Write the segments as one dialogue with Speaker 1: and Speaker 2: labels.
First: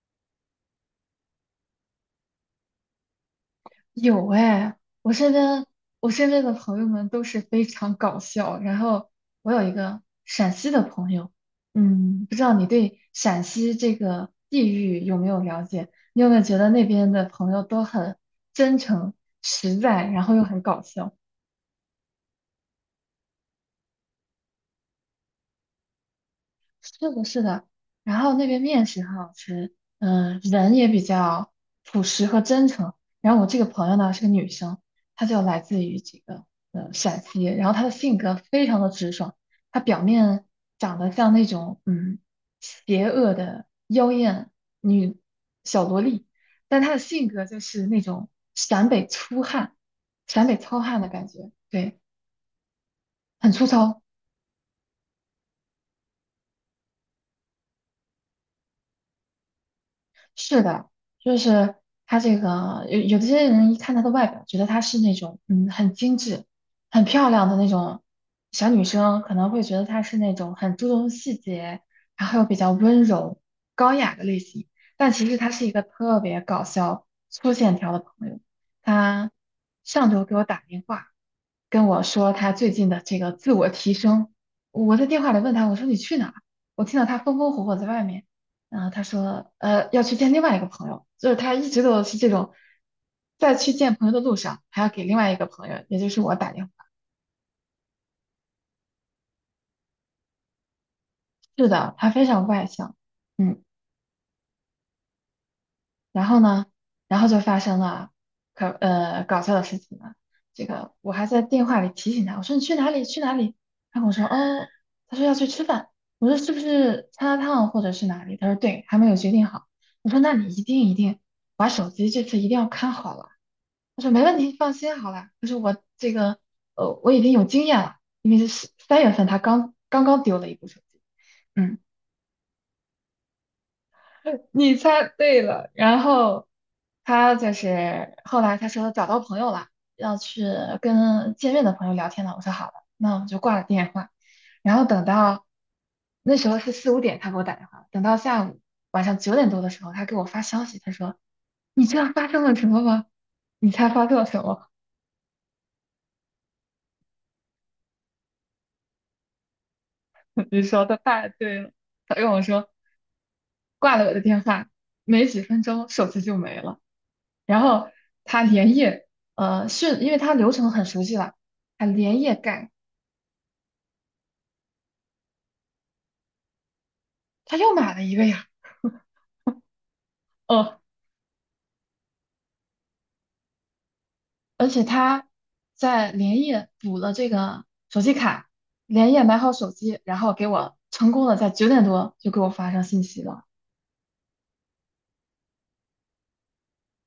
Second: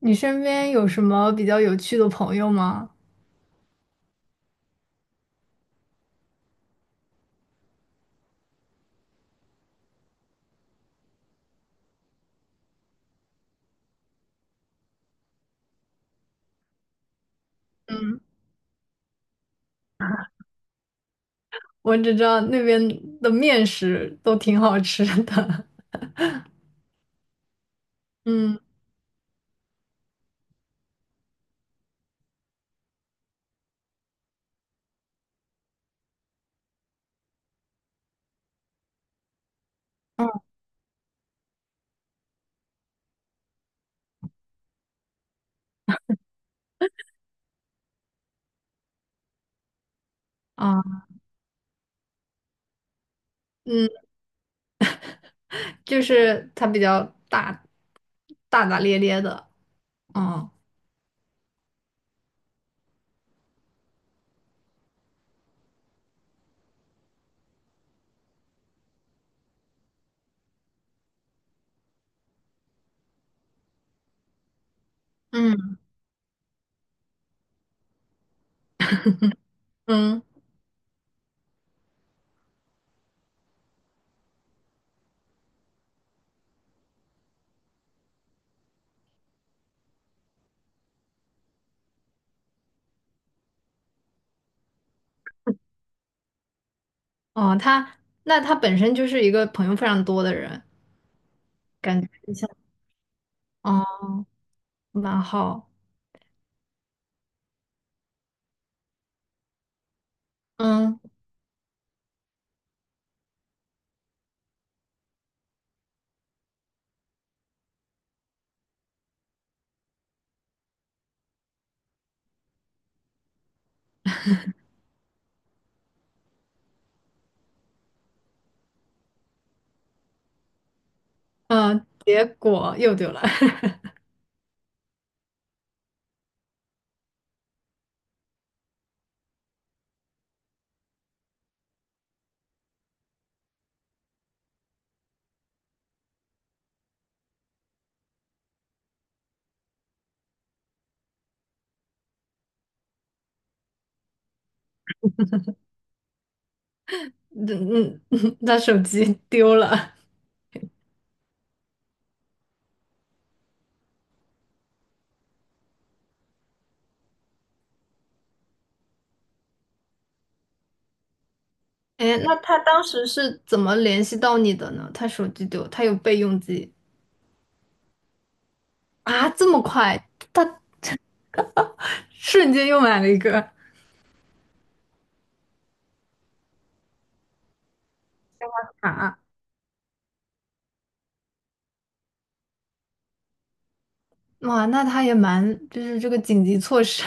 Speaker 1: 你身边有什么比较有趣的朋友吗？
Speaker 2: 有哎，我身边我身边的朋友们都是非常搞笑。然后我有一个陕西的朋友，不知道你对陕西这个地域有没有了解？你有没有觉得那边的朋友都很
Speaker 1: 嗯，
Speaker 2: 真诚、实在，然后又很搞笑？
Speaker 1: 我只知道那边的面食都挺好吃的。
Speaker 2: 是的，是的，然 后那
Speaker 1: 嗯
Speaker 2: 边面食很好吃，人也比较朴实和真诚。然后我这个朋友呢是个女生，她就来自于这个陕西，然后她的性格非常的直爽，她表面长得像那种邪恶的妖艳女小萝莉，但她的性格就是那种陕北粗汉、陕北糙
Speaker 1: 啊，
Speaker 2: 汉的感觉，对，很粗
Speaker 1: 嗯，
Speaker 2: 糙。
Speaker 1: 就是他比较大大咧咧的。哦，
Speaker 2: 是的，就是他这个有的些人一看她的外表，觉得她是那种很精致、很漂亮的那种小女生，可能会觉得她是那种很注重细节，然后又比较温柔、高雅的类型。但其实她是一
Speaker 1: 嗯
Speaker 2: 个特别搞笑、粗线条的朋友。她上
Speaker 1: 嗯，
Speaker 2: 周给我打电话，跟我说他最近的这个自我提升。我在电话里问他，我说你去哪儿。我听到他风风火火在外面，然后他说，要去见另外一个朋友，就是他一直都是这种，在去见朋友的路上还要给另外一个朋友，也就是我打电话。
Speaker 1: 哦，那他本身就是一个朋友非常多的人，
Speaker 2: 是的，
Speaker 1: 感觉
Speaker 2: 他非
Speaker 1: 就
Speaker 2: 常
Speaker 1: 像
Speaker 2: 外向，嗯。
Speaker 1: 哦，蛮好。
Speaker 2: 然后呢，然后就发生了搞笑的事情了。这个
Speaker 1: 嗯
Speaker 2: 我还在电话里提醒他，我说你去哪里去哪里？他跟我说哦，他说要去吃饭。我说是不是麻辣烫或者是哪里？他说对，还没有决定好。我说那你一定一定把手机这次一定要看好了。他说没问题，放心好了。他说我这个我已经有经验了，因为是三月份他刚刚丢了一部手机。
Speaker 1: 嗯，
Speaker 2: 嗯。
Speaker 1: 结果又丢了。
Speaker 2: 你猜对了。然后他就是后来他说找到朋友了，要去跟见面的朋友聊天了。我说好了，那我们就挂了电话。然后等到那时候是四五点，他给我打电话。等到下午晚上九点多的时候，他给我发消息，他说：“你知道发生了什么吗？”你猜发生了什么？
Speaker 1: 嗯嗯，他手机丢了。
Speaker 2: 你说的太对了。他跟我说挂了我的电话，没几分钟手机就没了。然后他连夜，是因为他流程很熟悉了，他
Speaker 1: 哎，
Speaker 2: 连
Speaker 1: 那
Speaker 2: 夜
Speaker 1: 他
Speaker 2: 干，
Speaker 1: 当时是怎么联系到你的呢？他手机丢，他有备用机
Speaker 2: 他又买了一个呀，
Speaker 1: 啊，这么快，他
Speaker 2: 哦，
Speaker 1: 瞬间又买了一个
Speaker 2: 而且他在连夜补了这个手机卡，连
Speaker 1: 啊。
Speaker 2: 夜买好手机，然后给我成功的在九点多就给我发上信息了。
Speaker 1: 哇，那他也蛮，就是这个紧急措施，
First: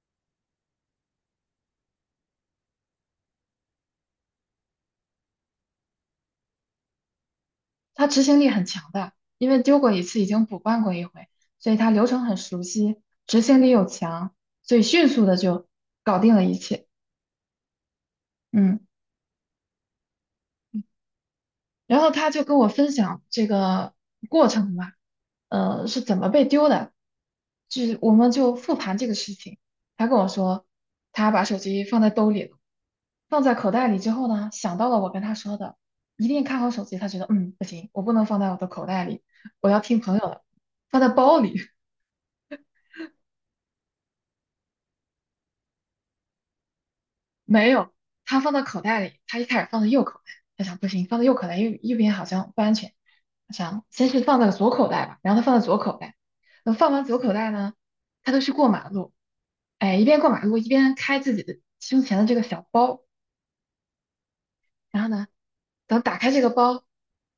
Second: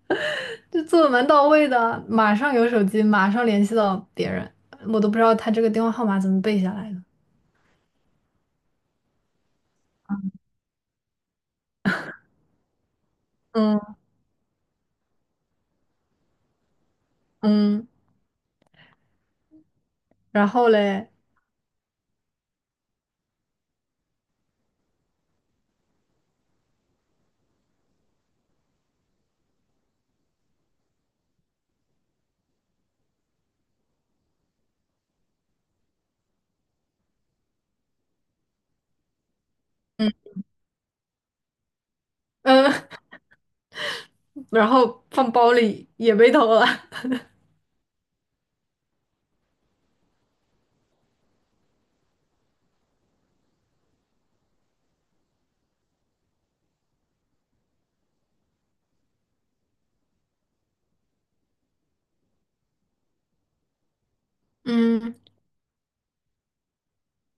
Speaker 1: 就做的蛮到位的，马上有手机，马上联系到别人，我都不知道他这个电话号码怎么背下来的。
Speaker 2: 他执行力很强的，因为丢过一次已经补办过一回，所以他流程很熟悉，执行力又
Speaker 1: 嗯
Speaker 2: 强，所以迅速的就搞定了一切。
Speaker 1: 嗯，
Speaker 2: 嗯。
Speaker 1: 然后嘞，
Speaker 2: 然后他就跟我分享这个过程嘛，是怎么被丢的，就是我们就复盘这个事情。他跟我说，他把手机放在兜里了，放在口袋里之后呢，想到了我跟他说的，一定看好手机。他觉得，不行，我不能放在我的口袋里，我要听
Speaker 1: 嗯
Speaker 2: 朋友的，放在包里。
Speaker 1: 嗯，然后放包里也被偷了。
Speaker 2: 没有，他放到口袋里，他一开始放在右口袋，他想不行，放到右口袋右边好像不安全，他想先是放到左口袋吧，然后他放在左口袋，等放完左口袋呢，他就去过马路，哎，一边过马路一边开自己的胸前的这个小包，然后
Speaker 1: 嗯，
Speaker 2: 呢，等打开这个包，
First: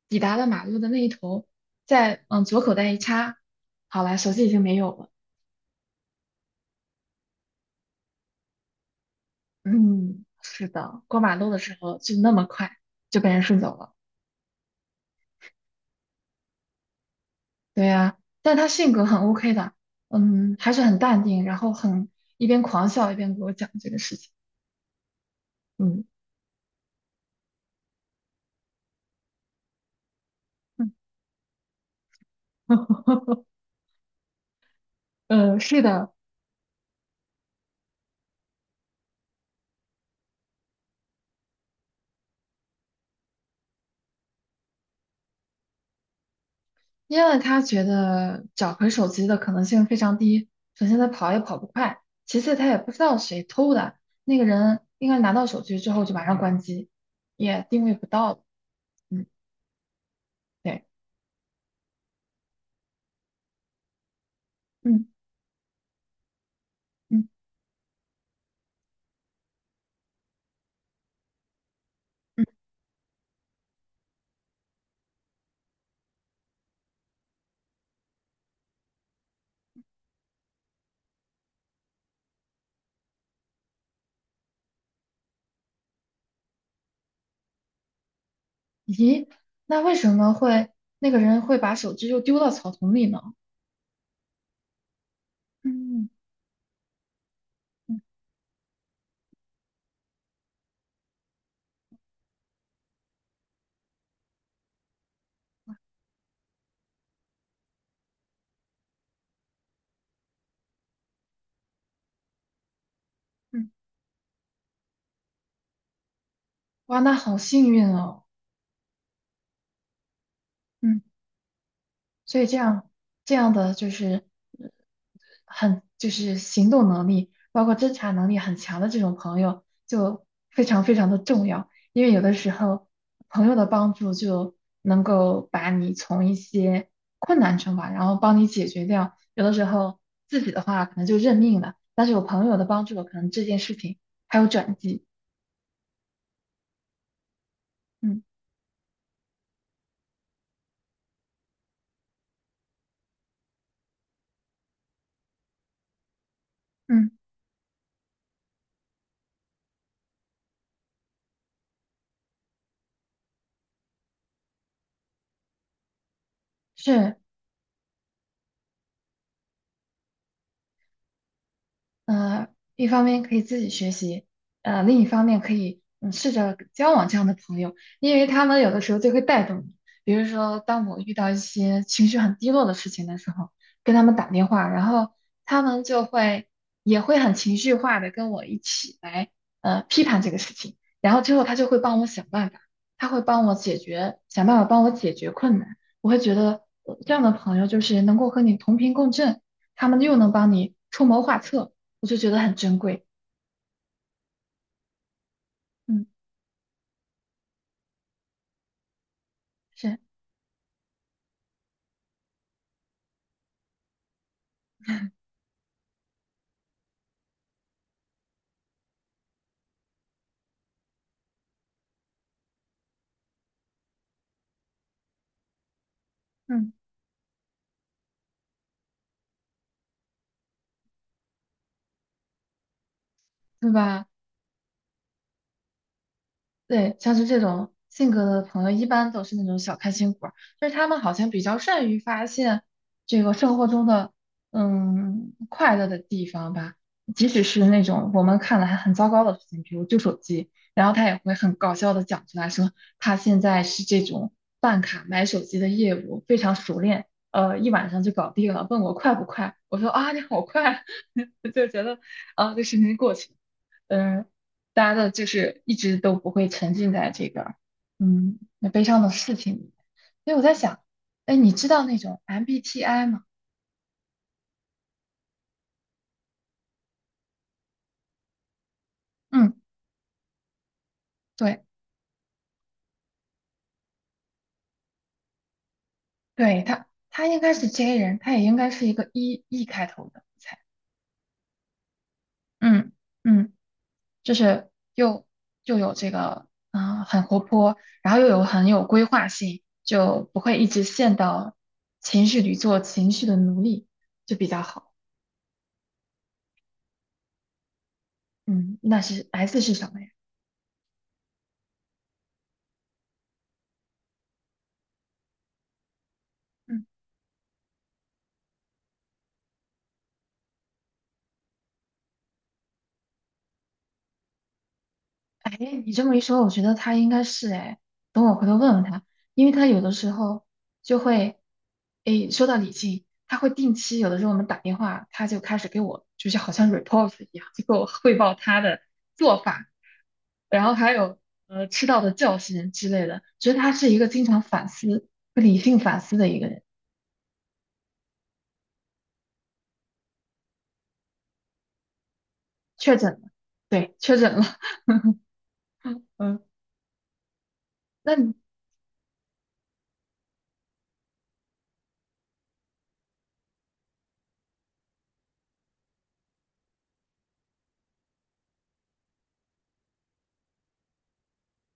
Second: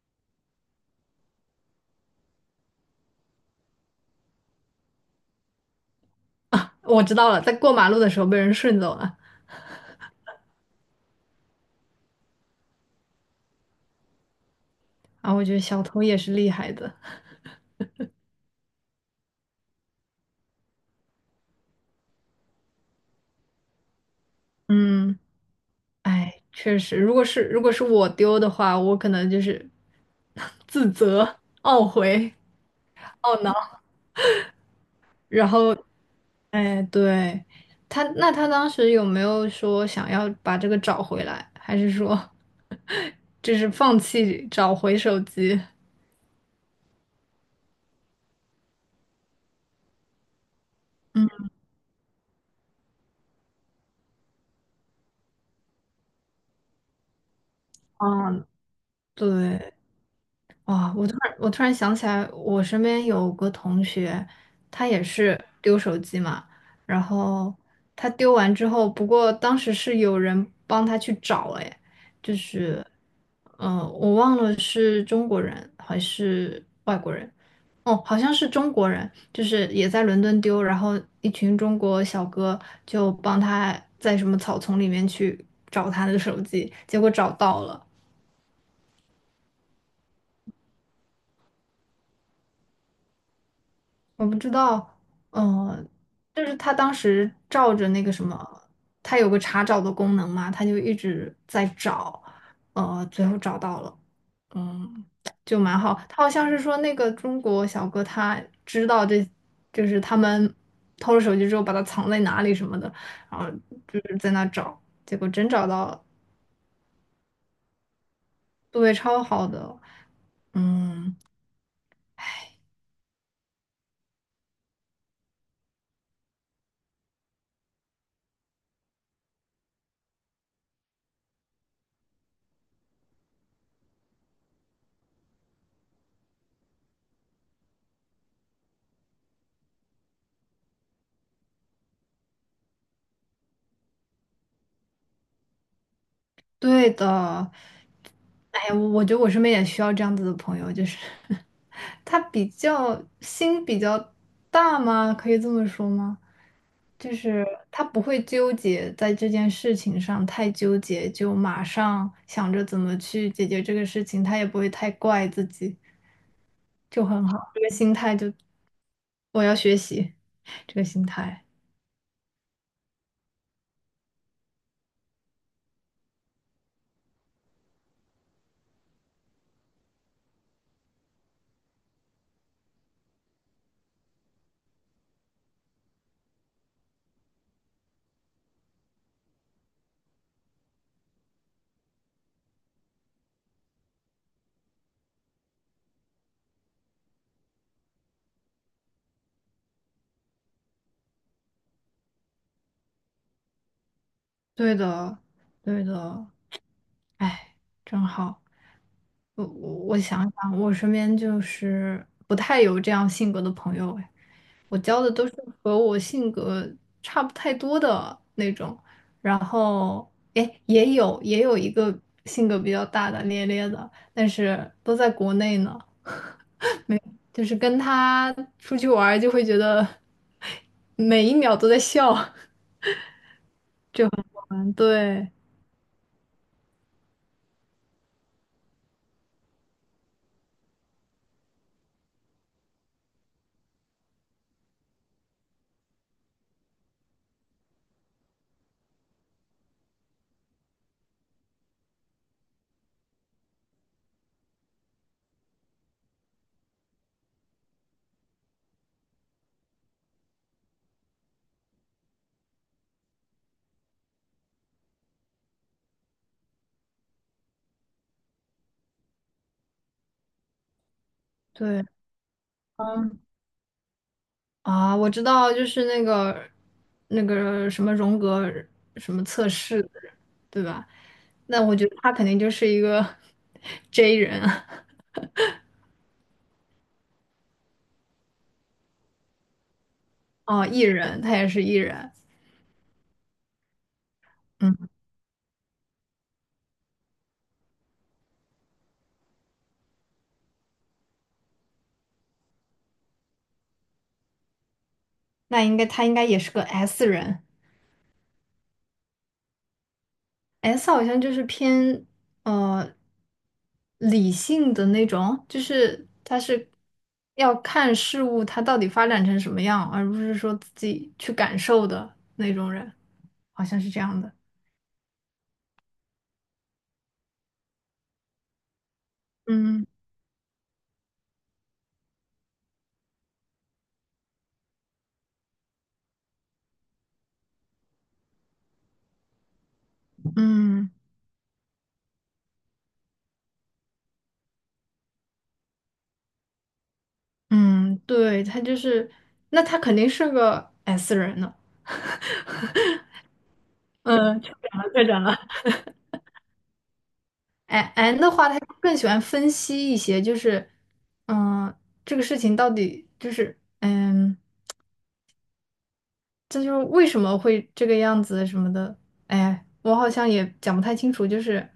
Speaker 2: 抵达了马路的那一头，再往左口袋一插，好了，手机已经没有了，
Speaker 1: 我知道了，在过马路的时候被人顺走了。
Speaker 2: 嗯，是的，过马路的时候就那么快就被人顺走了。
Speaker 1: 啊，我觉得小偷也是厉害的。
Speaker 2: 对呀，但他性格很 OK 的，还是很淡定，然后很一边狂笑一边给我讲这个事情，
Speaker 1: 嗯，
Speaker 2: 嗯
Speaker 1: 哎，确实，如果是我丢的话，我可能就是 自
Speaker 2: 嗯，
Speaker 1: 责、懊悔、懊 恼，然后，
Speaker 2: 是的，
Speaker 1: 哎，对，他，那他当时有没有说想要把这个找回来，还是说 就是放弃找回手机？
Speaker 2: 因为他觉得找回手机的可能性非常低，首先他跑也跑不快，其次他也不知道谁偷的，那个人应该拿到手机之后就马上关机，也定位不到，
Speaker 1: 嗯，
Speaker 2: 嗯，
Speaker 1: 对，
Speaker 2: 对，
Speaker 1: 哇，我突然想起来，我身边有个同学，他也
Speaker 2: 嗯
Speaker 1: 是丢手机嘛，然
Speaker 2: 嗯
Speaker 1: 后他丢完之后，不过当时是有人帮他去找，哎，就
Speaker 2: 嗯，
Speaker 1: 是，我忘了是中国人还是外国人，哦，好像是中国人，就是也在伦敦丢，然后一群中国小哥就帮他在什么草丛里面去找他的手机，结果找到了。
Speaker 2: 咦，那为什么会那个人会把手机又丢到草丛里呢？
Speaker 1: 我不知道，嗯、
Speaker 2: 嗯
Speaker 1: 就是他当时照着
Speaker 2: 嗯。
Speaker 1: 那个什么，他有个查找的功能嘛，他就一直在找，最后找到了，嗯，就蛮好。他好像是说那个中国小哥他知道这，就是他们偷了手机之后把它藏在哪里什么的，然后
Speaker 2: 嗯
Speaker 1: 就是在那找，结果真找到了，
Speaker 2: 哇，那好幸运哦。
Speaker 1: 对，超好的，
Speaker 2: 嗯，
Speaker 1: 嗯。
Speaker 2: 所以这样的就是呃很就是行动能力，包括侦查能力很强的这种朋友，就非常非常的重要。因为有的时候朋友的帮助就能够把你从一些困难中吧，然后帮你解决掉。有的时候自己的话可能就认命了，但是有朋友的帮助，可能这件事情还有转机。
Speaker 1: 对的，
Speaker 2: 嗯
Speaker 1: 哎呀，我觉得我身边也需要这样子的朋友，就是 他比较心比较大吗？可以这么说吗？
Speaker 2: 嗯，
Speaker 1: 就是他不会纠结在这件事情上太纠结，就马上想着怎么去解决这个事情，他也不会太怪自己，就
Speaker 2: 是。
Speaker 1: 很好。这个心态就我要学习 这个心态，
Speaker 2: 呃，一方面可以自己学习，另一方面可以试着交往这样的朋友，因为他们有的时候就会带动你。比如说，当我遇到一些情绪很低落的事情的时候，跟他们打电话，然后他们就会也会很情绪化的跟我一起来批判这个事情，然后之后他就会帮我想办法，他会帮我解决，想办法帮我解决困难。我会觉得这样的朋友就是能够和你同频共振，他们又能帮你出谋划策。我就觉得很珍贵。
Speaker 1: 对的，对
Speaker 2: 嗯，
Speaker 1: 的，哎，真好。我我
Speaker 2: 是，
Speaker 1: 我想想，我身边就是不太有这样性格的朋友哎，我交的都是和我性格差不太多的那种，然后哎也有一个性格比较大大咧咧的，但是都在国内呢，
Speaker 2: 嗯，
Speaker 1: 就是跟他出去玩儿就会觉得 每一秒都在笑，
Speaker 2: 对吧？
Speaker 1: 对
Speaker 2: 对，像是这种性格的朋友，一般都是那种小开心果儿，就是他们好像比较善于发现这个生活中的快乐的地方吧，即使是那种我们看来很糟糕的事情，比如旧手机，然后他也会很搞笑的讲出来说，他现在是这种办卡买手机的业务非常熟练，一晚上就搞定了，问我快不快，我说啊，你好快啊，就觉得啊，这事情过去了。嗯、呃大家的就是一直都不会沉浸在这个那悲伤的事情里面。所以我在想，哎，你知道
Speaker 1: 对。
Speaker 2: 那种 MBTI 吗？
Speaker 1: 啊，我知道，就是那个什么荣格什么测
Speaker 2: 嗯，
Speaker 1: 试，的人，对吧？
Speaker 2: 对
Speaker 1: 那我觉得他肯定就是一个 J 人啊，
Speaker 2: 对，他应该是 J 人，他也应该是一个 E 开头的，才，
Speaker 1: 哦，E 人，他也是 E 人，
Speaker 2: 嗯嗯，就是
Speaker 1: 嗯，
Speaker 2: 又有这个很活泼，然后又有很有规划性，就不会一直陷到情绪里做情绪的奴隶，就比较好。
Speaker 1: 那应该他应该也是个 S 人
Speaker 2: 嗯，那是 S 是什么呀？
Speaker 1: ，S 好像就是偏呃理性的那种，就是他是
Speaker 2: 嗯。
Speaker 1: 要看事物它到底发展成什么样，而不是说自己去感受的那种人，好像是这样的，
Speaker 2: 哎，你这么一说，我觉得他应该是哎，等我回头问问他，因为他有
Speaker 1: 嗯。
Speaker 2: 的时候就会，哎，说到理性，他会定期有的时候我们打电话，他就开始给我就是好像 report 一样，就给我汇报他的做法，然后
Speaker 1: 嗯
Speaker 2: 还有吃到的教训之类的，觉得他是一个经常反思、会理性反思的一个人。
Speaker 1: 嗯，对，他就是，那他肯定是个 S 人呢。
Speaker 2: 确诊了，对，确诊
Speaker 1: 嗯，
Speaker 2: 了，
Speaker 1: 确诊了，确诊了。
Speaker 2: 嗯，
Speaker 1: 哎
Speaker 2: 那
Speaker 1: N 的
Speaker 2: 你
Speaker 1: 话，他更喜欢分析一些，就是，嗯，这个事情到底就是，嗯，这就是为什么会这个样子什么的。哎，我好像也讲不太清楚，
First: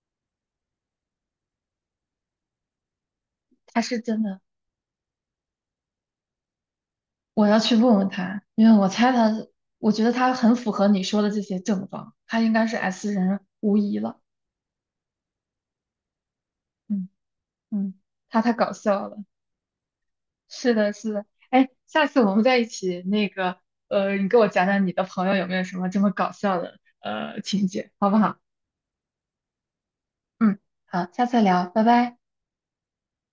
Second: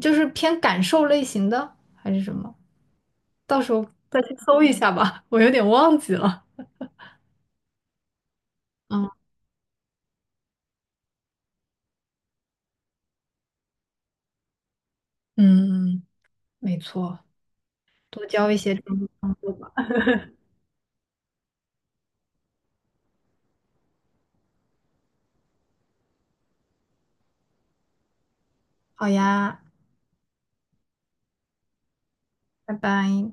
Speaker 1: 就是偏感受类型的还是什么？到时
Speaker 2: 他
Speaker 1: 候
Speaker 2: 是
Speaker 1: 再
Speaker 2: 真
Speaker 1: 去
Speaker 2: 的。
Speaker 1: 搜一下吧，我有点忘记了。
Speaker 2: 我要去问问他，因为我
Speaker 1: 嗯
Speaker 2: 猜他，我觉得他很符合你说的这些症状，他应该是 S 人无疑了。
Speaker 1: 嗯，嗯没
Speaker 2: 嗯
Speaker 1: 错，
Speaker 2: 嗯，
Speaker 1: 多
Speaker 2: 他
Speaker 1: 交
Speaker 2: 太
Speaker 1: 一
Speaker 2: 搞
Speaker 1: 些这种。
Speaker 2: 笑了。
Speaker 1: 吧。
Speaker 2: 是的，是的。哎，下次我们在一起那个，你给我讲讲你的朋友有没有什么这么搞笑的情节，好不好？
Speaker 1: 好呀，
Speaker 2: 嗯，好，下次聊，拜拜。
Speaker 1: 拜拜。